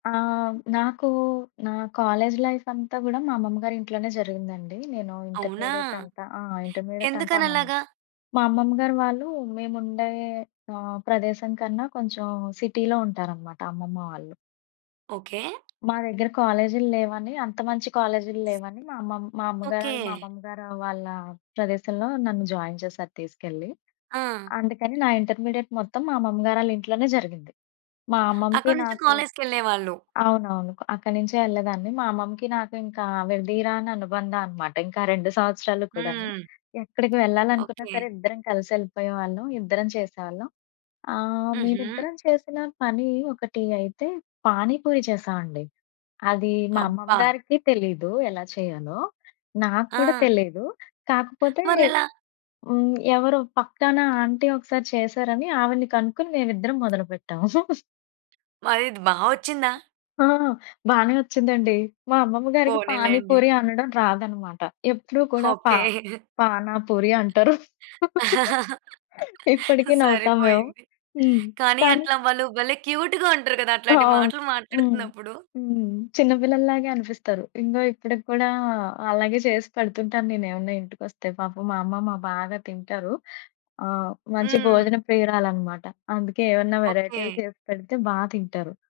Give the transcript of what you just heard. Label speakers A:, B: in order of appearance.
A: ఆహ్, నాకు నా కాలేజ్ లైఫంతా గూడా మా అమ్మమ్మ‌ గారింట్లోనే జరిగిందండి. నేను
B: అవునా?
A: ఇంటర్మీడియేట్ అంతా ఆ! ఇంటర్మీడియేట్ అంతా అమ్మమ్మ
B: ఎందుకనలాగా?
A: మా అమ్మమ్మ గారు వాళ్ళు మేముండే ఆహ్, ప్రదేశం కన్నా కొంచెం సిటీలో ఉంటారన్నమాట అమ్మమ్మ వాళ్ళు.
B: ఓకే.
A: మా దగ్గర కాలేజీ‌ల్లేవని, అంత మంచి కాలేజీ‌ల్లేవని, మా అమ్మమ్మ మా అమ్మగారు వాళ్ళు మా
B: ఓకె.
A: అమ్మమ్మ గారు వాళ్ళ ప్రదేశంలో నన్ను జాయిన్ చేశారు తీసుకెళ్ళి.
B: ఆ!
A: అందుకని నా ఇంటర్మీడియేట్ మొత్తం మా అమ్మమ్మగారాళ్ళ ఇంట్లోనే జరిగింది. మా అమ్మమ్మకి,
B: అక్కడి నుంచి
A: నాకు
B: కాలేజ్‌కెళ్ళేవాళ్ళు.
A: అవునవును. అక్కడి నుంచే యెళ్ళేదాన్ని. మా అమ్మమ్మకి, నాకింకా విడదీయరాని అనుబంధమన్నమాట. ఇంకా 2 సంవత్సరాలు కూడాని.
B: హ్మ్.
A: ఎక్కడికి వెళ్ళాలనుకున్నా
B: ఓకె.
A: సరే! ఇద్దరం కలిసెళ్ళిపోయేవాళ్ళం. ఇద్దరం చేసేవాళ్ళం. ఆహ్,
B: హుహు
A: మేమిద్దరం చేసిన పని ఒకటి అయితే పాని పూరి చేశామండి. అది మా అమ్మమ్మ
B: అబ్బా!
A: గారికి తెలీదు ఎలా చేయాలో? నాకూడా
B: ఆ!
A: తెలియదు. కాకపోతే,
B: మరెలా?
A: హ్మ్. ఎవరో పక్కన ఆంటీ ఒకసారి చేశారని ఆవిడ్ని కనుక్కొని మేమిద్దరం మొదలు పెట్టాం.
B: మరిది బా వొచ్చిందా?
A: ఆ! బానే వచ్చిందండి! మా అమ్మమ్మ గారికి
B: పోనీలేండి.
A: పానీపూరి అనడం రాదన్నమాట. ఎప్పుడు కూడా పా
B: ఓకె.
A: పానాపూరి అంటారు. ఇప్పటికి నవ్వుతాం మేము.
B: సరిపోయింది.
A: హ్మ్.
B: కానీ
A: కానీ
B: అట్లా వాళ్ళు భలే! క్యూటుగా ఉంటారు కదా! అట్లాంటి
A: అవును.
B: మాటలు
A: హ్మ్.
B: మాట్లాడుతున్నప్పుడు.
A: హ్మ్. చిన్న పిల్లల్లాగే అనిపిస్తారు. ఇంగో ఇప్పటిక్కూడా అలాగే చేసి పెడుతుంటాను నేను ఏవన్నా ఇంటికొస్తే. పాపం మా అమ్మమ్మ బాగా తింటారు. ఆ! మంచి
B: హ్మ్.
A: భోజన ప్రియురాలన్నమాట. అందుకే ఏవన్నా
B: ఓకె.
A: వేరైటీలు చేసి పెడితే బా తింటారు.